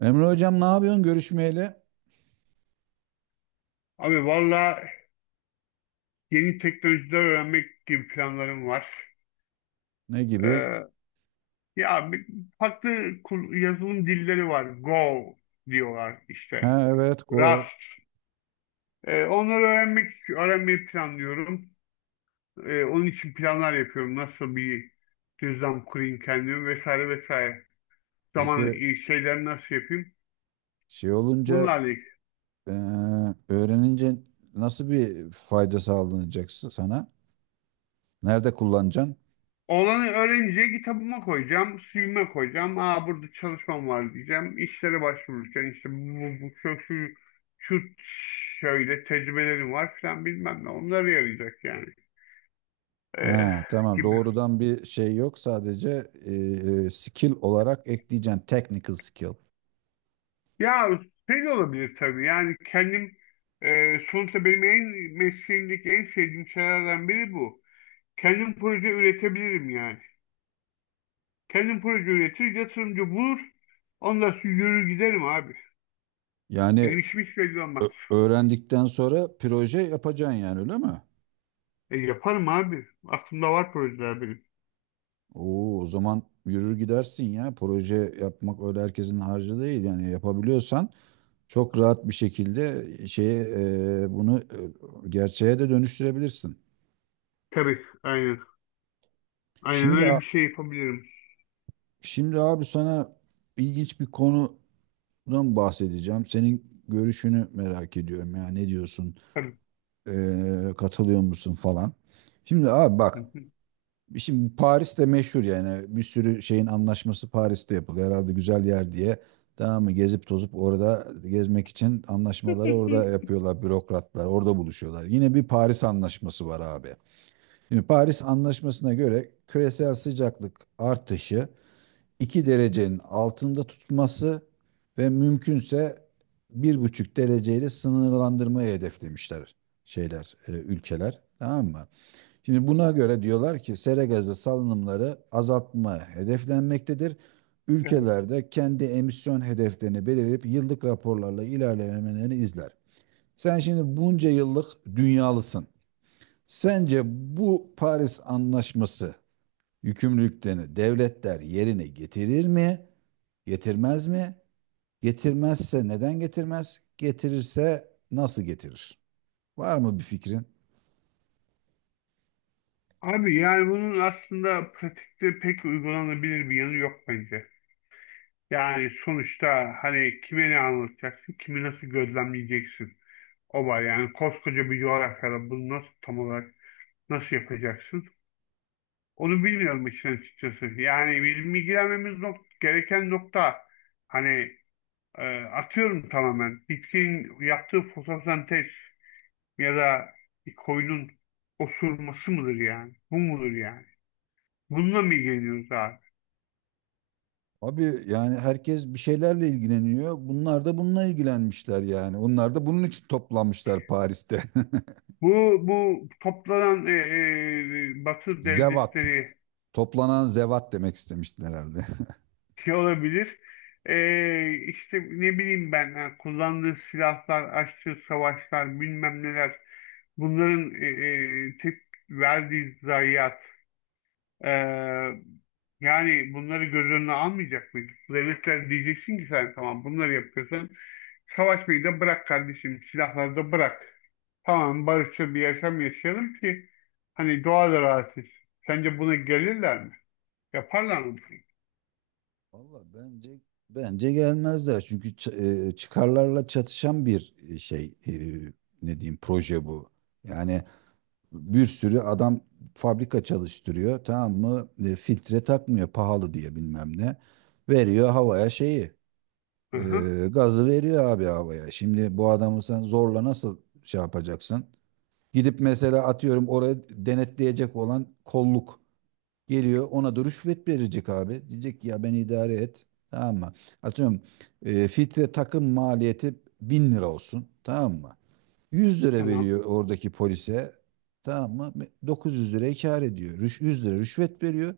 Emre hocam ne yapıyorsun görüşmeyeli? Abi valla yeni teknolojiler öğrenmek gibi planlarım var. Ne Ee, gibi? ya bir- farklı yazılım dilleri var. Go diyorlar işte. Ha evet go. Rust. Onları öğrenmeyi planlıyorum. Onun için planlar yapıyorum. Nasıl bir düzlem kurayım kendimi vesaire vesaire. Zaman Peki şeyleri nasıl yapayım? şey olunca Bunlarla eee, öğrenince nasıl bir fayda sağlanacak sana? Nerede kullanacaksın? Olanı öğrenince kitabıma koyacağım, CV'me koyacağım. Aa, burada çalışmam var diyeceğim. İşlere başvururken işte bu şu şöyle tecrübelerim var falan bilmem ne. Onlara yarayacak yani. Ee, Ha, tamam gibi. doğrudan bir şey yok sadece skill olarak ekleyeceksin technical skill. Ya şey de olabilir tabii. Yani kendim sonuçta benim en mesleğimdeki en sevdiğim şeylerden biri bu. Kendim proje üretebilirim yani. Kendim proje üretir, yatırımcı bulur. Ondan sonra yürür giderim abi. Benim Yani işim hiç belli olmaz. ö- öğrendikten sonra proje yapacaksın yani öyle mi? Yaparım abi. Aklımda var projeler benim. Oo, o zaman yürür gidersin ya proje yapmak öyle herkesin harcı değil yani yapabiliyorsan çok rahat bir şekilde e, şeye e, bunu e, gerçeğe de dönüştürebilirsin. Tabii, aynen. Aynen Şimdi öyle bir şey yapabilirim. Abi sana ilginç bir konudan bahsedeceğim. Senin görüşünü merak ediyorum ya ne diyorsun? Tabii. E, katılıyor musun falan. Şimdi abi Hı bak hı. şimdi Paris'te meşhur yani bir sürü şeyin anlaşması Paris'te yapılıyor. Herhalde güzel yer diye. Tamam mı? Gezip tozup orada gezmek için anlaşmaları orada yapıyorlar bürokratlar. Orada buluşuyorlar. Yine bir Paris anlaşması var abi. Şimdi Paris Anlaşması'na göre küresel sıcaklık artışı 2 derecenin altında tutması ve mümkünse 1,5 dereceyle sınırlandırmayı hedeflemişler ülkeler. Tamam mı? Şimdi buna göre diyorlar ki sera gazı salınımları azaltma hedeflenmektedir. Evet. Ülkelerde kendi emisyon hedeflerini belirleyip yıllık raporlarla ilerlemelerini izler. Sen şimdi bunca yıllık dünyalısın. Sence bu Paris Anlaşması yükümlülüklerini devletler yerine getirir mi? Getirmez mi? Getirmezse neden getirmez? Getirirse nasıl getirir? Var mı bir fikrin? Abi yani bunun aslında pratikte pek uygulanabilir bir yanı yok bence. Yani sonuçta hani kime ne anlatacaksın, kimi nasıl gözlemleyeceksin? O var yani koskoca bir coğrafyada bunu nasıl tam olarak nasıl yapacaksın? Onu bilmiyorum işin açıkçası. Yani bizim ilgilenmemiz gereken nokta hani atıyorum tamamen. Bitkin yaptığı fotosentez ya da bir koyunun osurması mıdır yani? Bu mudur yani? Bununla mı ilgileniyoruz abi? Abi yani herkes bir şeylerle ilgileniyor. Bunlar da bununla ilgilenmişler yani. Onlar da bunun için toplanmışlar Paris'te. Bu toplanan Batı Zevat. devletleri Toplanan zevat demek istemiştin herhalde. şey olabilir. E, işte ne bileyim ben ha, kullandığı silahlar, açtığı savaşlar bilmem neler bunların tek verdiği zayiat. Ee, yani bunları göz önüne almayacak mıyız? Devletler diyeceksin ki sen tamam bunları yapıyorsan savaşmayı da bırak kardeşim, silahları da bırak. Tamam, barışçıl bir yaşam yaşayalım ki hani doğa da rahat etsin. Sence buna gelirler mi? Yaparlar mı? Valla bence gelmezler. Çünkü çıkarlarla çatışan bir şey ne diyeyim proje bu. Yani bir sürü adam fabrika çalıştırıyor tamam mı? E, filtre takmıyor pahalı diye bilmem ne. Veriyor havaya Bunu? Hı hı, gazı veriyor abi havaya. Şimdi bu adamı sen zorla nasıl şey yapacaksın? Gidip mesela atıyorum oraya denetleyecek olan kolluk. Geliyor ona da rüşvet verecek abi. Diyecek ki ya ben idare et. Tamam mı? Atıyorum filtre takım maliyeti 1.000 lira olsun. Tamam mı? 100 lira tamam. veriyor oradaki polise. Tamam mı? 900 liraya kâr ediyor. 100 lira rüşvet veriyor.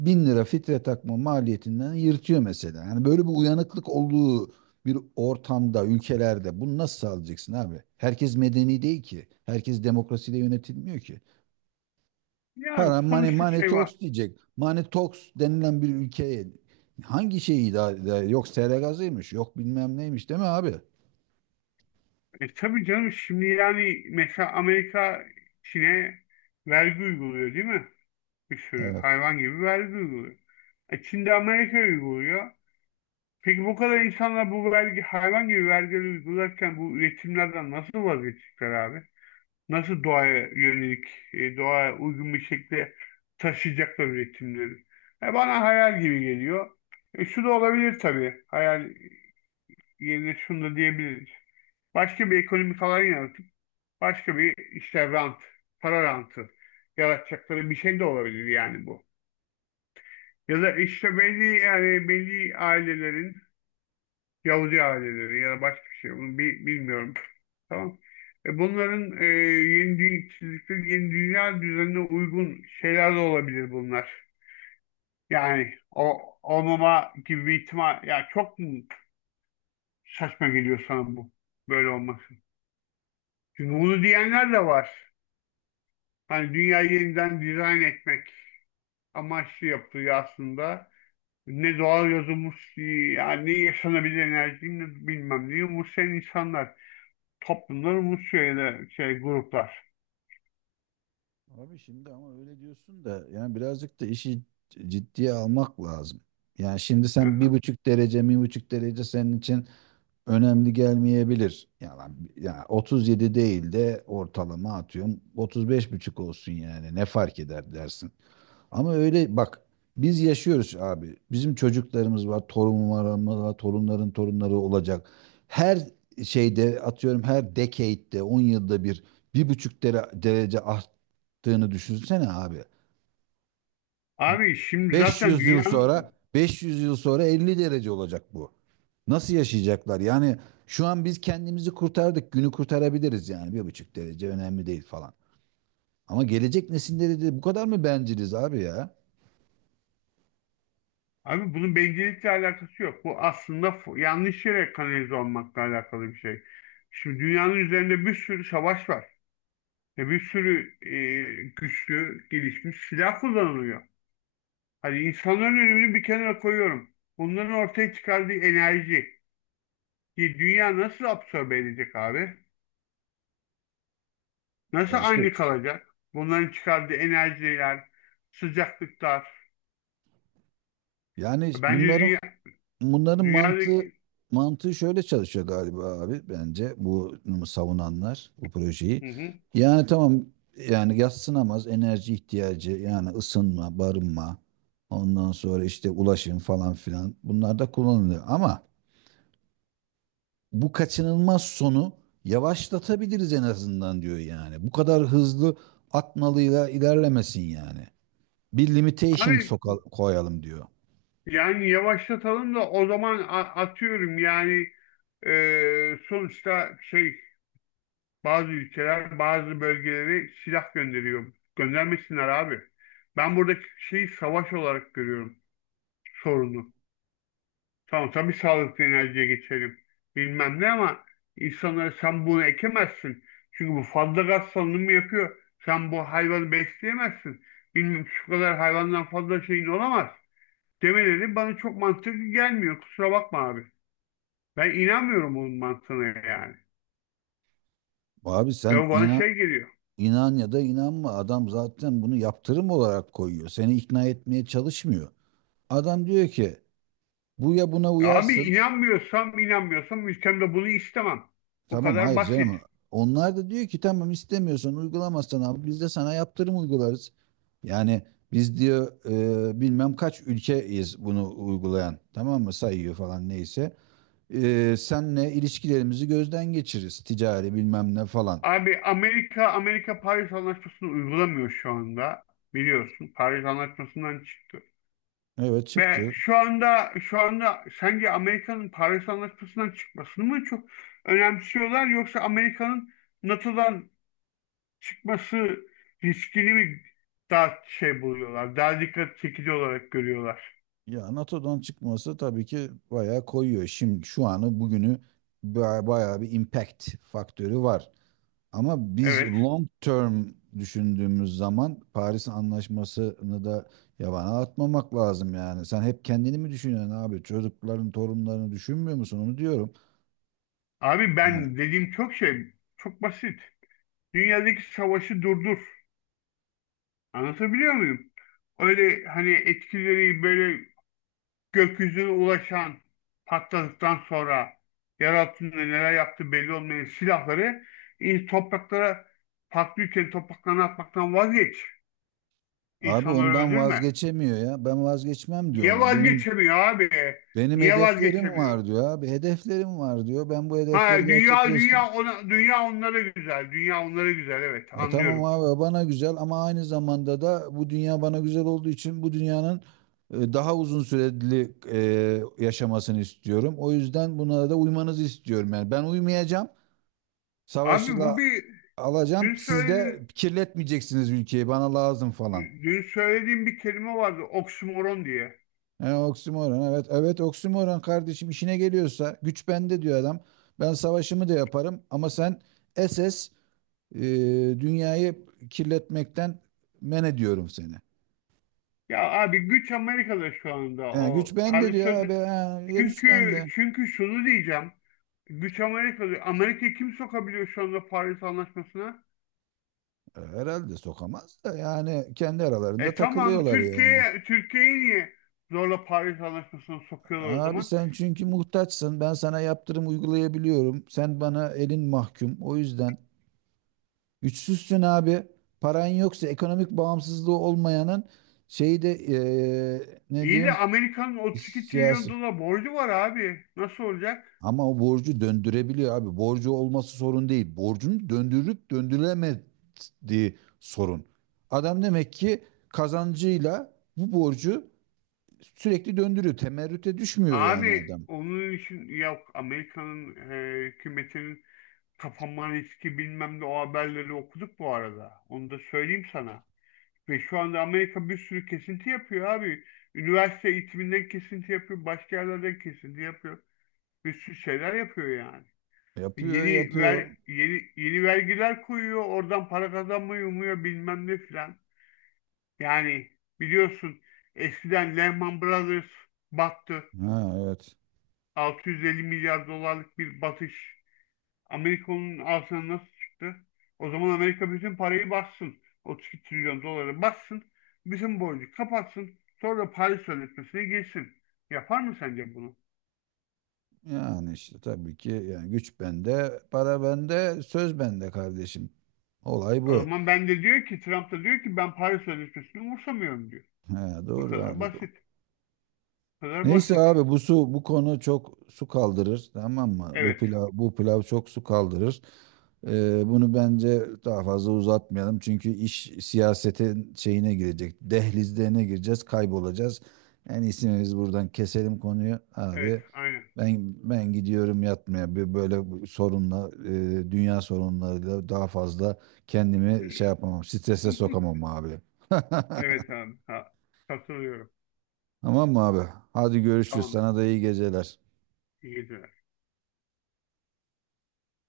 1.000 lira filtre takma maliyetinden yırtıyor mesela. Yani böyle bir uyanıklık olduğu bir ortamda, ülkelerde bunu nasıl sağlayacaksın abi? Herkes medeni değil ki. Herkes demokrasiyle yönetilmiyor ki. Yani Para, money, sonuçta money şey var. talks diyecek. Money talks denilen bir ülkeye hangi şeyi idare eder? Yok sera gazıymış, yok bilmem neymiş değil mi abi? E tabii canım, şimdi yani mesela Çin'e vergi uyguluyor değil mi? Bir sürü Evet. hayvan gibi vergi uyguluyor. E, Çin de Amerika uyguluyor. Peki bu kadar insanlar bu hayvan gibi vergileri uygularken bu üretimlerden nasıl vazgeçecekler abi? Nasıl doğaya yönelik, doğaya uygun bir şekilde taşıyacaklar üretimleri? Bana hayal gibi geliyor. Şu da olabilir tabii. Hayal yerine şunu da diyebiliriz. Başka bir ekonomik alan yaratıp başka bir işte rant, para rantı yaratacakları bir şey de olabilir yani bu. Ya da işte belli yani belli ailelerin Yahudi aileleri ya da başka bir şey bunu bilmiyorum. Tamam. E, bunların yeni çizdikleri yeni dünya düzenine uygun şeyler de olabilir bunlar. Yani o olmama gibi bir ihtimal. Ya çok mu saçma geliyor sana bu böyle olması? Çünkü bunu diyenler de var. Hani dünyayı yeniden dizayn etmek amaçlı yapılıyor aslında. Ne doğal yazılmış yani ne yaşanabilir enerji ne bilmem ne umursayan insanlar. Toplumların bu şeyde şey gruplar. Abi şimdi ama öyle diyorsun da yani birazcık da işi ciddiye almak lazım. Yani şimdi Hı sen bir hı. buçuk derece, 1,5 derece senin için önemli gelmeyebilir. Yani, 37 değil de ortalama atıyorum 35 buçuk olsun yani ne fark eder dersin. Ama öyle bak biz yaşıyoruz abi. Bizim çocuklarımız var, torunlarımız var, torunların torunları olacak. Her şeyde atıyorum her decade'de 10 yılda bir 1,5 derece arttığını düşünsene abi. Abi şimdi Beş zaten yüz yıl sonra dünyanın 500 yıl sonra 50 derece olacak bu. Nasıl yaşayacaklar? Yani şu an biz kendimizi kurtardık. Günü kurtarabiliriz yani. 1,5 derece önemli değil falan. Ama gelecek nesilleri de bu kadar mı benciliz abi ya? Abi bunun bencillikle alakası yok. Bu aslında yanlış yere kanalize olmakla alakalı bir şey. Şimdi dünyanın üzerinde bir sürü savaş var. Ve bir sürü güçlü, gelişmiş silah kullanılıyor. Hani insanların önemini bir kenara koyuyorum. Bunların ortaya çıkardığı enerji ki dünya nasıl absorbe edecek abi? Nasıl Ya işte aynı kalacak? Bunların çıkardığı enerjiler, sıcaklıklar, yani bence bunların Bunların dünyadaki mantığı şöyle çalışıyor galiba abi bence bu savunanlar bu projeyi. hı hı. Yani tamam yani yadsınamaz enerji ihtiyacı yani ısınma, barınma, ondan sonra işte ulaşım falan filan bunlar da kullanılıyor. Ama bu kaçınılmaz sonu yavaşlatabiliriz en azından diyor yani. Bu kadar hızlı atmalıyla ilerlemesin yani. Bir limitation Abi soka koyalım diyor. yani yavaşlatalım da o zaman atıyorum yani, sonuçta şey, bazı ülkeler bazı bölgelere silah gönderiyor. Göndermesinler abi. Ben buradaki şeyi savaş olarak görüyorum sorunu. Tamam tabii sağlıklı enerjiye geçelim. Bilmem ne ama insanlara sen bunu ekemezsin. Çünkü bu fazla gaz salınımı yapıyor. Sen bu hayvanı besleyemezsin. Bilmem şu kadar hayvandan fazla şeyin olamaz. Demeleri bana çok mantıklı gelmiyor. Kusura bakma abi. Ben inanmıyorum bunun mantığına yani. Abi Ve sen o bana inan şey geliyor. İnan ya da inanma adam zaten bunu yaptırım olarak koyuyor. Seni ikna etmeye çalışmıyor. Adam diyor ki bu ya buna Abi uyarsın. İnanmıyorsam ülkemde bunu istemem. Bu Tamam kadar hayır basit. canım. Onlar da diyor ki tamam istemiyorsan uygulamazsan abi biz de sana yaptırım uygularız. Yani biz diyor bilmem kaç ülkeyiz bunu uygulayan. Tamam mı sayıyor falan neyse. E, senle ilişkilerimizi gözden geçiririz ticari bilmem ne falan. Abi Amerika Paris Anlaşması'nı uygulamıyor şu anda. Biliyorsun Paris Anlaşması'ndan çıktı. Evet Ve çıktı. Şu anda sence Amerika'nın Paris Anlaşması'ndan çıkmasını mı çok önemsiyorlar, yoksa Amerika'nın NATO'dan çıkması riskini mi daha şey buluyorlar, daha dikkat çekici olarak görüyorlar? Ya NATO'dan çıkması tabii ki bayağı koyuyor. Şimdi şu anı bugünü bayağı bir impact faktörü var. Ama biz Evet. long term düşündüğümüz zaman Paris Anlaşması'nı da yabana atmamak lazım yani. Sen hep kendini mi düşünüyorsun abi? Çocukların, torunlarını düşünmüyor musun? Onu diyorum. Abi Yani ben çok şey, çok basit. Dünyadaki savaşı durdur. Anlatabiliyor muyum? Öyle hani etkileri böyle gökyüzüne ulaşan, patladıktan sonra yer altında neler yaptığı belli olmayan silahları, topraklara patlıyorken topraklarına atmaktan vazgeç. abi İnsanları ondan öldürme. vazgeçemiyor ya. Ben vazgeçmem diyor Niye ona. Benim vazgeçemiyor abi? benim Niye hedeflerim var vazgeçemiyor? diyor abi. Hedeflerim var diyor. Ben bu hedefleri Ha gerçekleştir. Dünya onlara güzel. Dünya onlara güzel, evet, Ya tamam anlıyorum. abi bana güzel ama aynı zamanda da bu dünya bana güzel olduğu için bu dünyanın daha uzun süreli yaşamasını istiyorum. O yüzden buna da uymanızı istiyorum. Yani ben uymayacağım. Abi bu Savaşla bir alacağım. dün Siz de söylediğin kirletmeyeceksiniz ülkeyi. Bana lazım falan. dün söylediğim bir kelime vardı, oksimoron diye. E, oksimoron evet. Evet oksimoron kardeşim işine geliyorsa güç bende diyor adam. Ben savaşımı da yaparım ama sen SS e, dünyayı kirletmekten men ediyorum seni. Ya abi güç Amerika'da şu anda He, güç o bende diyor parasol. abi. He, ya güç Çünkü bende. Şunu diyeceğim. Güç Amerika'da. Amerika kim sokabiliyor şu anda Paris Anlaşması'na? E, herhalde sokamaz da yani kendi aralarında E tamam takılıyorlar yani. Türkiye'yi niye zorla Paris Anlaşması'na sokuyorlar o Abi zaman? sen çünkü muhtaçsın. Ben sana yaptırım uygulayabiliyorum. Sen bana elin mahkum. O yüzden güçsüzsün abi. Paran yoksa ekonomik bağımsızlığı olmayanın şeyi de ne İyi de diyeyim Amerika'nın 32 trilyon siyasi. dolar borcu var abi. Nasıl olacak? Ama o borcu döndürebiliyor abi. Borcu olması sorun değil. Borcun döndürüp döndürülemediği sorun. Adam demek ki kazancıyla bu borcu sürekli döndürüyor. Temerrüte düşmüyor yani Abi adam. onun için yok Amerika'nın hükümetinin kapanma riski bilmem ne, o haberleri okuduk bu arada. Onu da söyleyeyim sana. Ve şu anda Amerika bir sürü kesinti yapıyor abi. Üniversite eğitiminden kesinti yapıyor, başka yerlerden kesinti yapıyor. Bir sürü şeyler yapıyor yani. Yapıyor, yapıyor. Yeni vergiler koyuyor, oradan para kazanmayı umuyor bilmem ne filan. Yani biliyorsun eskiden Lehman Brothers battı. Ha evet. 650 milyar dolarlık bir batış. Amerika'nın altına nasıl çıktı? O zaman Amerika bütün parayı bassın. 32 trilyon doları bassın. Bizim borcu kapatsın. Sonra da Paris Sözleşmesi'ne girsin. Yapar mı sence bunu? Yani işte tabii ki yani güç bende, para bende, söz bende kardeşim. Olay O bu. zaman ben de diyor ki Trump da diyor ki ben Paris Sözleşmesi'ni umursamıyorum diyor. He, Bu doğru kadar abi. basit. Bu kadar Neyse basit. abi bu konu çok su kaldırır tamam mı? Bu Evet. pilav bu pilav çok su kaldırır. Bunu bence daha fazla uzatmayalım çünkü iş siyasetin şeyine girecek. Dehlizlerine gireceğiz, kaybolacağız. En iyisi biz buradan keselim konuyu Evet. abi. Aynen. Ben gidiyorum yatmaya. Bir böyle bu sorunla dünya sorunlarıyla daha fazla kendimi şey yapamam. Strese sokamam abi. Evet abi. Ha, katılıyorum. Tamam mı abi? Hadi görüşürüz. Tamamdır. Sana da iyi geceler. İyi geceler.